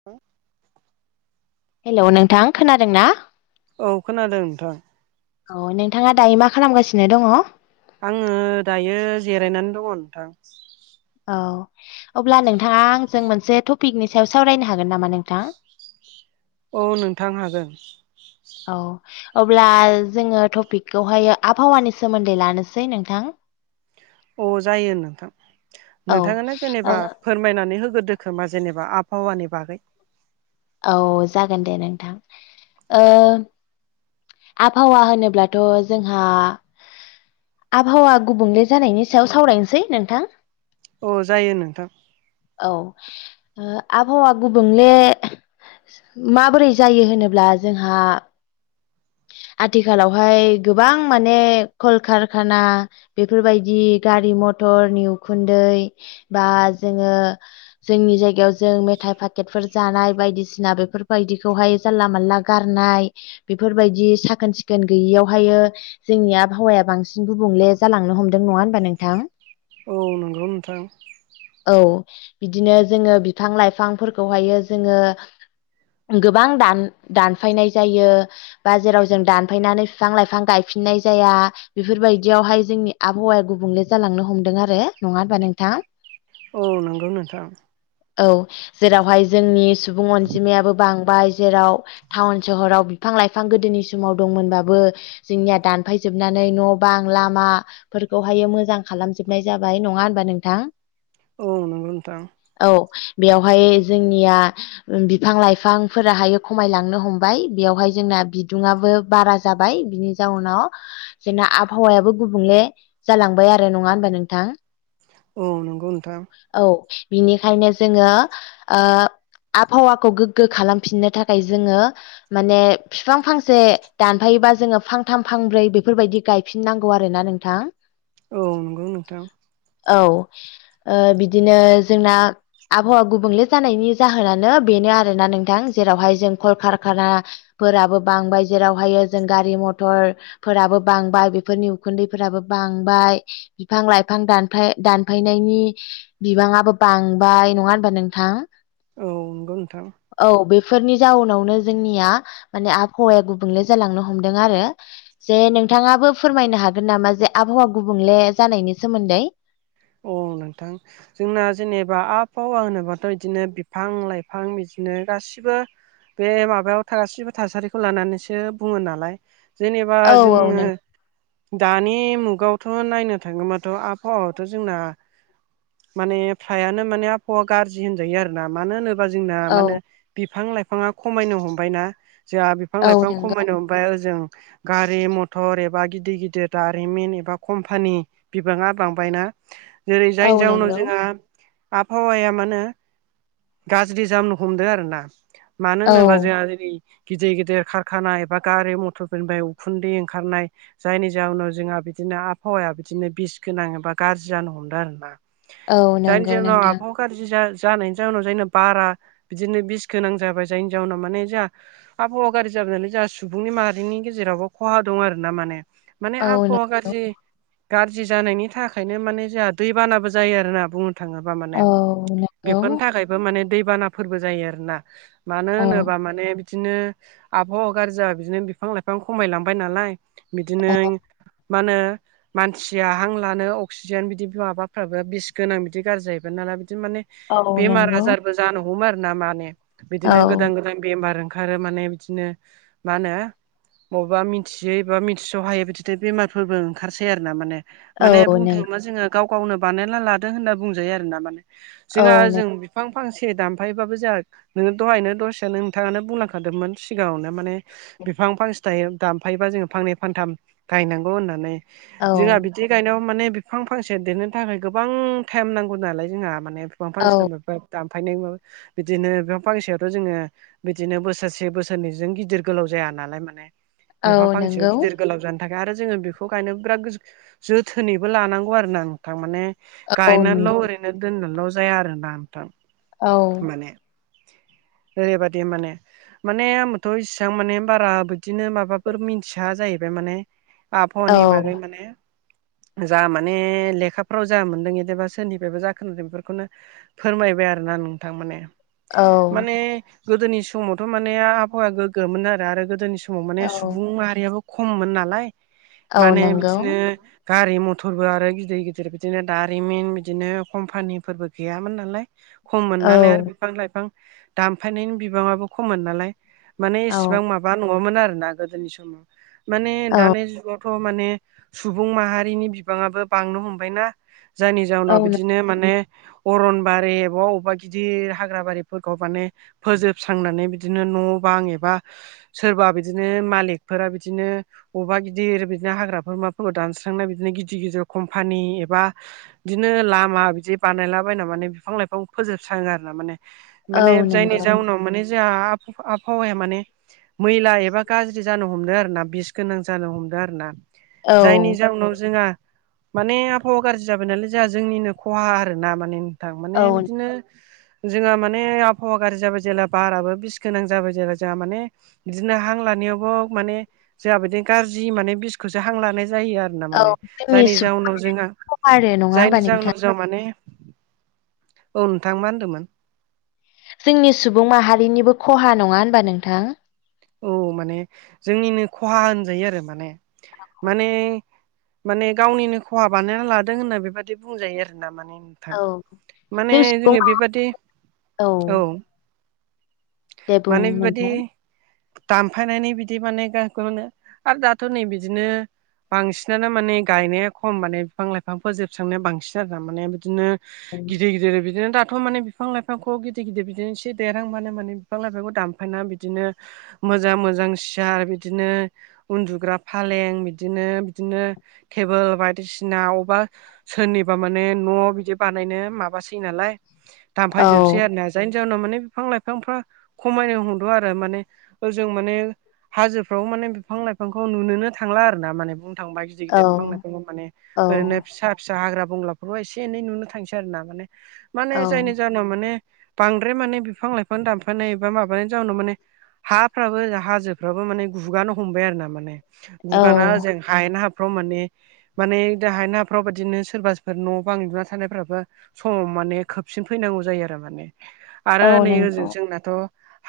[unintelligible] Hello नोंथां खोनादों ना। औ खोनादों नोंथां अह नोंथाङा दायो मा खालामगासिनो दङ। आङो दायो जेरायनानै दङ नोंथां। औ अब्ला नोंथाङा आंजों मोनसे टपिकनि सायाव सावरायनो हागोन नामा नोंथां औ नोंथां हागोन। औ। अब्ला जोङो टपिकखौहायो आबहावानि सोमोन्दै लानोसै नोंथां। अ जायो नोंथां औ नोंथाङा ओ जेनेबा। फोरमायनानै होगोरदो खोमा जेनेबा आबहावानि बागै। औ जागोन दे नोंथां ओ आबहावा होनोब्लाथ' जोंहा। आबहावा गुबुंले जानायनि सायाव सावरायनोसै नोंथां अ जायो नोंथां औ ओ आबहावा गुबुंले माबोरै जायो होनोब्ला जोंहा आथिखालावहाय गोबां माने कलकारखाना बेफोरबायदि गारि मथरनि उखुन्दै बा जोङो जोंनि जायगायाव जों मेथाइ फाकेटफोर जानाय बायदिसिना बेफोरबायदिखौहाय जानला मानला गारनाय बेफोरबायदि साखोन सिखोन गैयियावहायो जोंनि आबहावाया बांसिन गुबुंले जालांनो हमदों नङा होनबा नोंथां औ नोंगौ नोंथां औ बिदिनो जोङो बिफां लाइफांफोरखौहायो जोङो गोबां दान दानफायनाय जायो‌ बाजेराव जों दानफैनानै बिफां लाइफां गायफिननाय जाया बेफोरबायदियावहाय जोंनि आबहावाया गुबुंले जालांनो हमदों आरो नङा हबा नोंथां। औ नंगौ नोंथां औ जेरावहाय जोंनि सुबुं अनजिमायाबो बांबाय जेराव टाउन सहराव बिफां लाइ फां गोदोनि समाव दंमोनबाबो जोंनिया दानफायजोबनानै न' बां लामा फोरखौहायो मोजां खालामजोबनाय जाबाय नङा होनबा नोंथां। औ नंगौ नोंथां। औ बेवहाय जोंनिया ओ बिफां लाइफांफोराहायो खमायलांनो हमबाय बेवहाय जोंना बिदुङाबो बारा जाबाय बिनि जाउनाव जोंना आबहावायाबो गुबुंले जालांबाय आरो नङा होनबा नोंथां। औ नंगौ नोंथां। औ बिनिखायनो जोङो ओ आबहावाखौ गोग्गो खालामफिननो थाखाय जोङो माने बिफां फांसे दानफायोबा जोङो फांथाम फांब्रै बेफोरबायदि गायफिननांगौ आरो ना नोंथां। औ नंगौ नोंथां औ ओ बिदिनो जोंना आबहावा गुबुंले जानायनि जाहोनानो बेनो आरोना नोंथां जेरावहाय जों कलकारखाना फोराबो बांबाय जेरावहायो जों गारि मथर फोराबो बांबाय बेफोरनि उखुन्दैफोराबो बांबाय बिफां लाइफां दानफाय दानफायनायनि बिबाङाबो बांबाय नङा होनबा नोंथां। औ नंगौ नोंथां। औ बेफोरनि जाउनावनो जोंनिया माने आबहावाया गुबुंले जालांनो हमदों आरो जे नोंथाङाबो फोरमायनो हागोन नामा जे आबहावा गुबुंले जानायनि सोमोन्दै। औ नोंथां। जोंना जेनेबा आबहावा होनोबाथ' बिदिनो बिफां लाइफां बिदिनो गासिबो बे माबायाव गाससिबो थासारिखौ लानानैसो बुङो नालाय जेनेबा औ औ जोङो नों दानि मुगायावथ' नायनो थाङोबाथ' आबहावा जोंना माने फ्रायानो मान आबहावा गाज्रि होनजायो आरोना मानो होनोबा जोंना मा होनो औ बिफां लाइफांङा खमायनो हमबायना जोंहा बिफां औ लाइफां नोंगौ खमायनो ओमफ्राय ओजों गारि मथर एबा गिदिर गिदिर दारिमिन एबा कम्पानि बिबाङा बांबायना जेरै जायनि औ जाउनाव नंगौ जोंहा आबहावाया मानोे गाज्रि जामनो हमदों आरो ना मानो औ होनोबा जोंहा जेरै गिदिर गिदिर खारखानानाय एबा गारि मथरफोरनिफ्राय उखुन्दै ओंखारनाय जायनि जाहनाव जोंहा बिदिनो आबहावाया बिदिनो बिसगोनां एबा गाज्रि जानो हमदों आरोना औ जायनि नंगौ जोंनाव नोंथां आबहा गाज्रि जा जानायनि जाउनाव जायना बारा बिदिनो बिस गोनां जाबाय जायनि जाउनाव माने जाहा आबहावा गारि जाबोनानै जोंहा सुबुंनि माहारिनि गेजेरावबो खहा दं आर ना माने माने औ आबहावा नंगौ गाज्रि गाज्रि जानायनि थाखायनो माने जोंहा दैबानाबो जायो आरा बुं थाङोबा माने औ नंगौ बेफोरनि थाखायबो माने दैबानाफोरबो जायो आरोना मानो औ होनोबा माने बिदिनो आबहावा गाज्रि जाबा बिदिनो बिफां लाइफां खमायलांबाय नालाय बिदिनै औ मा नो मानसिया हां लानो अ अक्सिजेन बिदि माबाफ्राबो बिस गोनां बिदि गाज्रि जाहैबाय नालाय बिदि माने औ बेमार नंगौ आजार जानो हमो आरो ना माने औ बिदिनो गोदान गोदान बेमार ओं आरो माने बिदिनो मा होनो मबबा मिथियै बा मिथिस' हायै बिदिथो बेमारफोरबो ओंखारसै आरो ना माने। औ माने बुंनो नों थाङोबा जोङो गाव गावनो बानायना लादों होनना बुंजायो आरो ना माने। औ जोंहा नों ओजों बिब फां फांसे दामफायोबाबो जोंहा नोङो दहायनो दसेनो नोंथाङानो बुंलांखादोंमोन सिगाङावनो माने बिफां फांसे थायो दानफायोबा जोङो फांनै फानथाम गायनांगौ होननानै जोंहा बि दि गायनायाव माने बिफां फांसे देरनो थाखाय गोबां टाइम नांगौ नालाय जोंहा माने बिफां औ फांसे दामफ दामफायनाय माबा बिदिनो बिफां फांसेयावथ' जोङो बिदिनो बोसोरसे बोसोरनैजों गिदिर गोलाव जाया नालाय माने बेफां औ फांसेयाव नंगौ गिदिर गोलाव जानो थाखाय आरो जोङो बिखौ गायनो बिराद गोजो जोथोनै बो लानांगौ आरो ना नोंथां माने औ नों गायहेनानैल' ओरैनो दोननानैल' जाया आरोना नोंथां। औ माने ओरैबादि माने माने आंबोथ' इसिबां माने बारा बिदिनो माबाफोर मिथिया जाहैबाय माने आबहावानि बागै माने जा माने लेखाफ्राव जा मोन्दों एदिबा सोरनिफ्रायबो जा खोनादों बेफोरखौनो फोरमायबाय आरोना नोंथां माने औ माने गोदोनि समावथ' माने आबहावाया गोग्गोमोन आरो आरो गोदोनि स समाव माने सुबुं माहारियाबो खममोन नालाय औ माने नंगौ बिदिनो गारि मथ थरबो आरो गिदिर गिदिर बिदिनो दारिमिन बिदिनो कम्पानिफोरबो गैयामोन नालाय। खममोन औ नालाय आरो बिफां लाइफां दानफायनायनि बिबाङाबो खममोन नालाय। माने औ इसेबां माबा नङामोन आरोना गोदोनि समाव माने औ दानि जुगाव थ' माने सुबुं माहारिनि बिबाङाबो बांनो हमबायना। जायनि औ जाउनाव नं- बिदिनो माने अरनबारि अबावबा अबावबा गिदिर हाग्रा बारिफोरखौ माने फोजोबस्रांनानै बिदिनो न' बां एबा सोरबा बिदिनो मालिकफोरा बिदिनो अबेबा गिदिर बिदिनो हाग्राफोर माफोरखौ दानस्रांनाय बिदिनो गिदिर गिदिर कम्पानि एबा बिदिनो लामा बिदि बानायलाबायना माने बिफां लाइफां फोजोबस्राङो आरो ना माने औ माने जायनि नंगौ जाउनाव माने जोंहा आब-आबहावाया माने मैला एबा गाज्रि जानो हमदों आरो ना बिस गोनां जानो हमदों आरो ना। औ जायनि जाउनाव जोंहा माने आबहावा गाज्रि जाबाय नालाय जोंहा जोंनिनो खहा आरो ना माने नोंथां माने औ बिदिनो जोंहा माने आबहावा गाज्रि जाबाय जेला बाराबो बिस गोनां जाबाय जेब्ला जोंहा माने बिदिनो हां लानायावबो माने जोंहा बिदिनो गाज्रि माने बिसखौसो हां लानाय जायो आ ना औ माने जोंनि जायनि सुबुं जाउनाव जोंहा खहा आरो नङा होनबा जायनि जाहोनाव नोंथां जोंहा माने औ नोंथां मा होनदोमोन जोंनि सुबुं माहारिनिबो खहा नङा होनबा नोंथां। औ माने जोंनिनो खहा होनजायो आरो माने औ माने माने गावनिनो खहा बानायना लादों होनना बेबाददि बुंजायो आरो ना माने माने जों सुबुं जोङो बेबादि औ दे बुं नोंथां। दानफायनानै बिदि माने गखौनो आरो दाथ' नै बिदिनो बांसिनानो माने गायनाया खम माने बिफां लाइफांफोर जोबस्रांनाया बांसिन आरो माने बिदिनो औ गिदिर गिदिर बिदिनो दाथ' माने बिफां लाइफांखौ गिदिर गिदिर बिदिनो एसे देरहां मानो माने बिफां लाइफांखौ दानफायना बिदिनो मोजां मोजां सियार बिदिनो उन्दुग्रा फालें बिदिनो बिदिनो टेबोल बायदिसिना अबा सोरनिबा माने न' बिदि बानायनो माबासै नालाय औ दामफायजोबसै आरोना जायनि जाहनाव माने बिफां लाइफांफ्रा खमायनो हमदो आरो माने जों माने हाजोफ्राव माने बिफां लाइफांखौ नुनोनो थांला आर ना माने बुंनो थांबा गिदिर बिफां लाइफां औ माने औ ओरैनो फिसा फिसा हाग्रा बंग्राफ्राव एसे एनै नुनो थांसै आरो ना माने औ माने जायनि ज माने बांद्राय माने बिफां लाइफां दानफानाय बा माबानाय जाउनाव माने हाफ्राबो हाजोफ्राबो माने गुगानो हमबाय आरो ना माने गुगाना औ ओजों हायनो हाबफ्रोम माने माने दाहाय न हाफ्राव बिाददिनो सोरबाफोर न' बां लना थानायानायफ्राबो समाव माने खोबसिन फैनांगौ जायो आरो माने। आरो औ नै ओजों नंगौ जोंनाथ'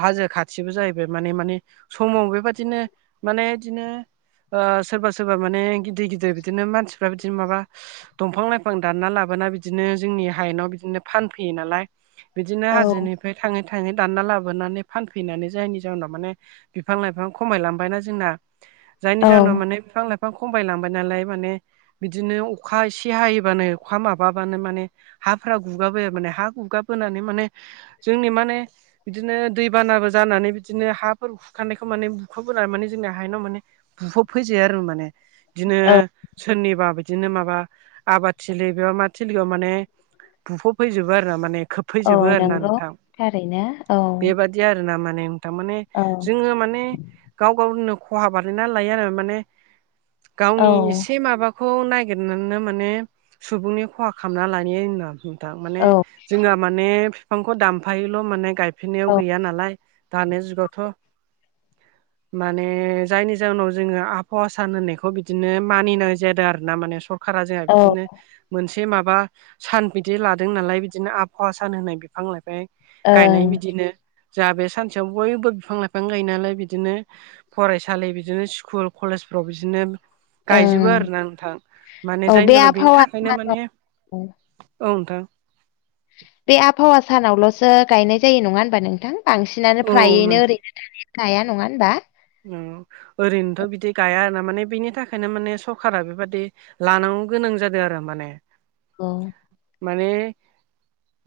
हाजो खाथिबो जाहैबाय माने माने समाव बेबाददिनो माने बिदिनो ओ सोरबा सोरबा माने गिदिर गिदिर बिदिनो मानसिफ्रा बिदिनो माबा दंफां लाइफां दानना लाबोना बिदिनो जोंनि हायेनाव बिदिनो फानफैयो नालाय बिदिनो औ हाजोनिफ्राय थाङै थाङै दानना लाबोनानै फानफैनानै जायनि जोंनाव माने बिफां लाइफां खमायलांबायनाा जोंना जायनि औ जाहनाव मान बिफां लाइ बिफां खमाय लांबाय नालाय माने बिदिनो अखा एसे हायोबानो अखा माबाबानो माने हाफोरा गुगाबोाय माने हा गुगाबोनानै माने जोंनि माने बिदिनो दैबानाबो जानानै बिदिनो हाफोर हुखानायखौ माने बुखाबबोनानै माने जोंनि हायेनाव माने बुहब फैजायो आरो माने बिदिनो औ सोरनिबा बिदिनो माबा आबादथिलि बे मा थिलियाव माने बुफबफैजोबो आरो ना माने औ खोबफैजोबो आरो ना नंगौ नोंथां थारैनो औ बेबादि बिदि आर ना माने थारमाने औ जोङो माने गाव गावनो खहा बानायना लायो आरो माने औ गावनि एसे माबाखौ खौ ननायागिरनानैनो माने सुबुंनि खहा खालामना लानाय [unintelligible] थ माने औ जोंहा माने बिफांखौ दामफायोल' माने गायफेरनायाव औ गैया नालाय दानि जुगावथ' [inaudible] माने जायनि जाहोनाव जोङो आबहाव सान होननायखौ बिदिनो मानिनाय जादों आर ना माने स खारा जोंहा ओं बिदिनो मोनसे माबा सान बिदि लादों नालाय बिदिनो आबहावा सान होनाय बिफां लाइफां गायनाय ओं बिदिनो जोंहा बे सानसेयाव बयबो बिफां लाइफां गायो नालाय बिदिनो फरायसालि बिदिनो स्कुल कलेजफ्राव बिदिनो गायजोबो आरोना नोंथां माने औ बे जायनि जनाव बेनि आबहावा थाखायनो सानाव माने औ नोंथां। बे आबहावा सानावल'सो गायनाय जायो नङा होनबा नोंथां बांसिनानो औ फ्रायैनो ओरैनो गाया नङा होनबा। ओ ओरैनोथ' बिदि गाया आरोना माने बिनि थाखायनो माने सरखारा बेबादि लानांगौ गोनां जादों आरो माने। औ माने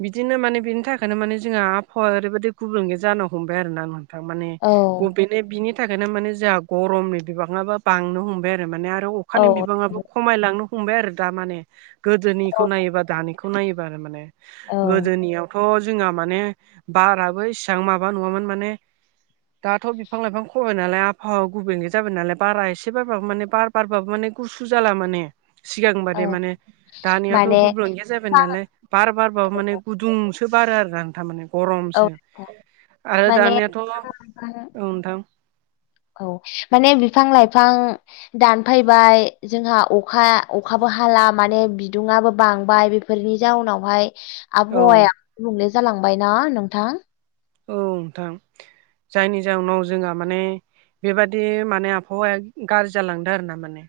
बिदिनो माने बिनि थाखायनो माने जोंहा आबहावा ओरैबायाददि गुबुंगे जानो हमबाय आरो ना। थां माने औ [unintelligible] बिनि बिनि थाखायनो माने जोंहा गरमनि बिबाङाबो बांनो हमबाय आरो माने आरो औ अखानि बिबाङाबो खमायलांनो हमबाय आरो दा माने गोदोनिखौ औ नायोबा दानिखौ नायोबा आरो माने औ गोदोनियावथ' थ जोंहा माने बाराबो इसिबां माबा नङामोन माने दाथ' बिफां लाइफां खबाय नालाय आबहावा गुबैगे जाबाय नालाय बारा एसे बारबाबो माने बार बारबाबो माने गुसु जाला माने सिगांबारे औ माने दानियाथ' माने गुबलुन गैया जाबाय बिफां नालाय बार बारबाबो माने गुदुंसो बारो आरो आं थारमाने औ गरमसो आरो माने दानियाथ' औ नथां औ माने बिफां लाइफां दानफैबाय जोंहा अखा अखाबो हाला माने बिदुुंआो बांबाय बेफोरनि जाउनावहाय औ आबहावाया गुबुंले जालांबाय ना नोंथां? औ नोंथां जायनि जाहनाव जोंहा माने बेबादि माने आबहावाया गाज्रि जालांदों आरो ना माने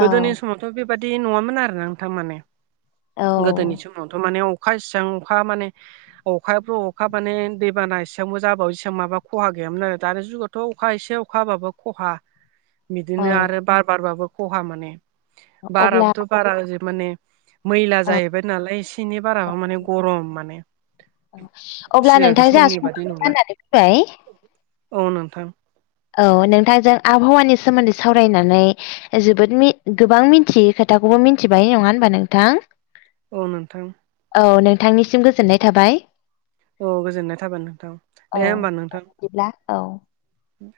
गोदोनि औ समावथ' बेबादि नङामोन आरो ना नोंथांमाने औ गोदोनि समावथ' माने अखा इबां अखा माने अखााब अखा माने हबाना एसेबांबो जाबावो इसेबां माबा खहा गैयामोन आरो दानि जुगावथ' अखा एसे अखा हाबाबो खहा औ बिदिनो आरो बार बारबाबो खहा माने अब्ला बाराबोथ' बारा ज माने मैला औ जाहैबाय नालाय एसे एनै बाराबो माने गरम माने अब्ला सिगां नोंथां जोंहा समनि बादि समाबो नंला जानानै फैबाय औ नोंथां। औ नोंथांजों आबहावानि सोमोन्दै सावरायनानै जोबोद गोबां मिथियो खोथाखौबो मिथिबाय नङा होनबा नोंथां। औ नोंथां। औ नोंथांनिसिम गोजोननाय थाबाय। औ गोजोननाय थाबाय नोंथां औ दे होमबा नोंथां। बिदिब्ला औ द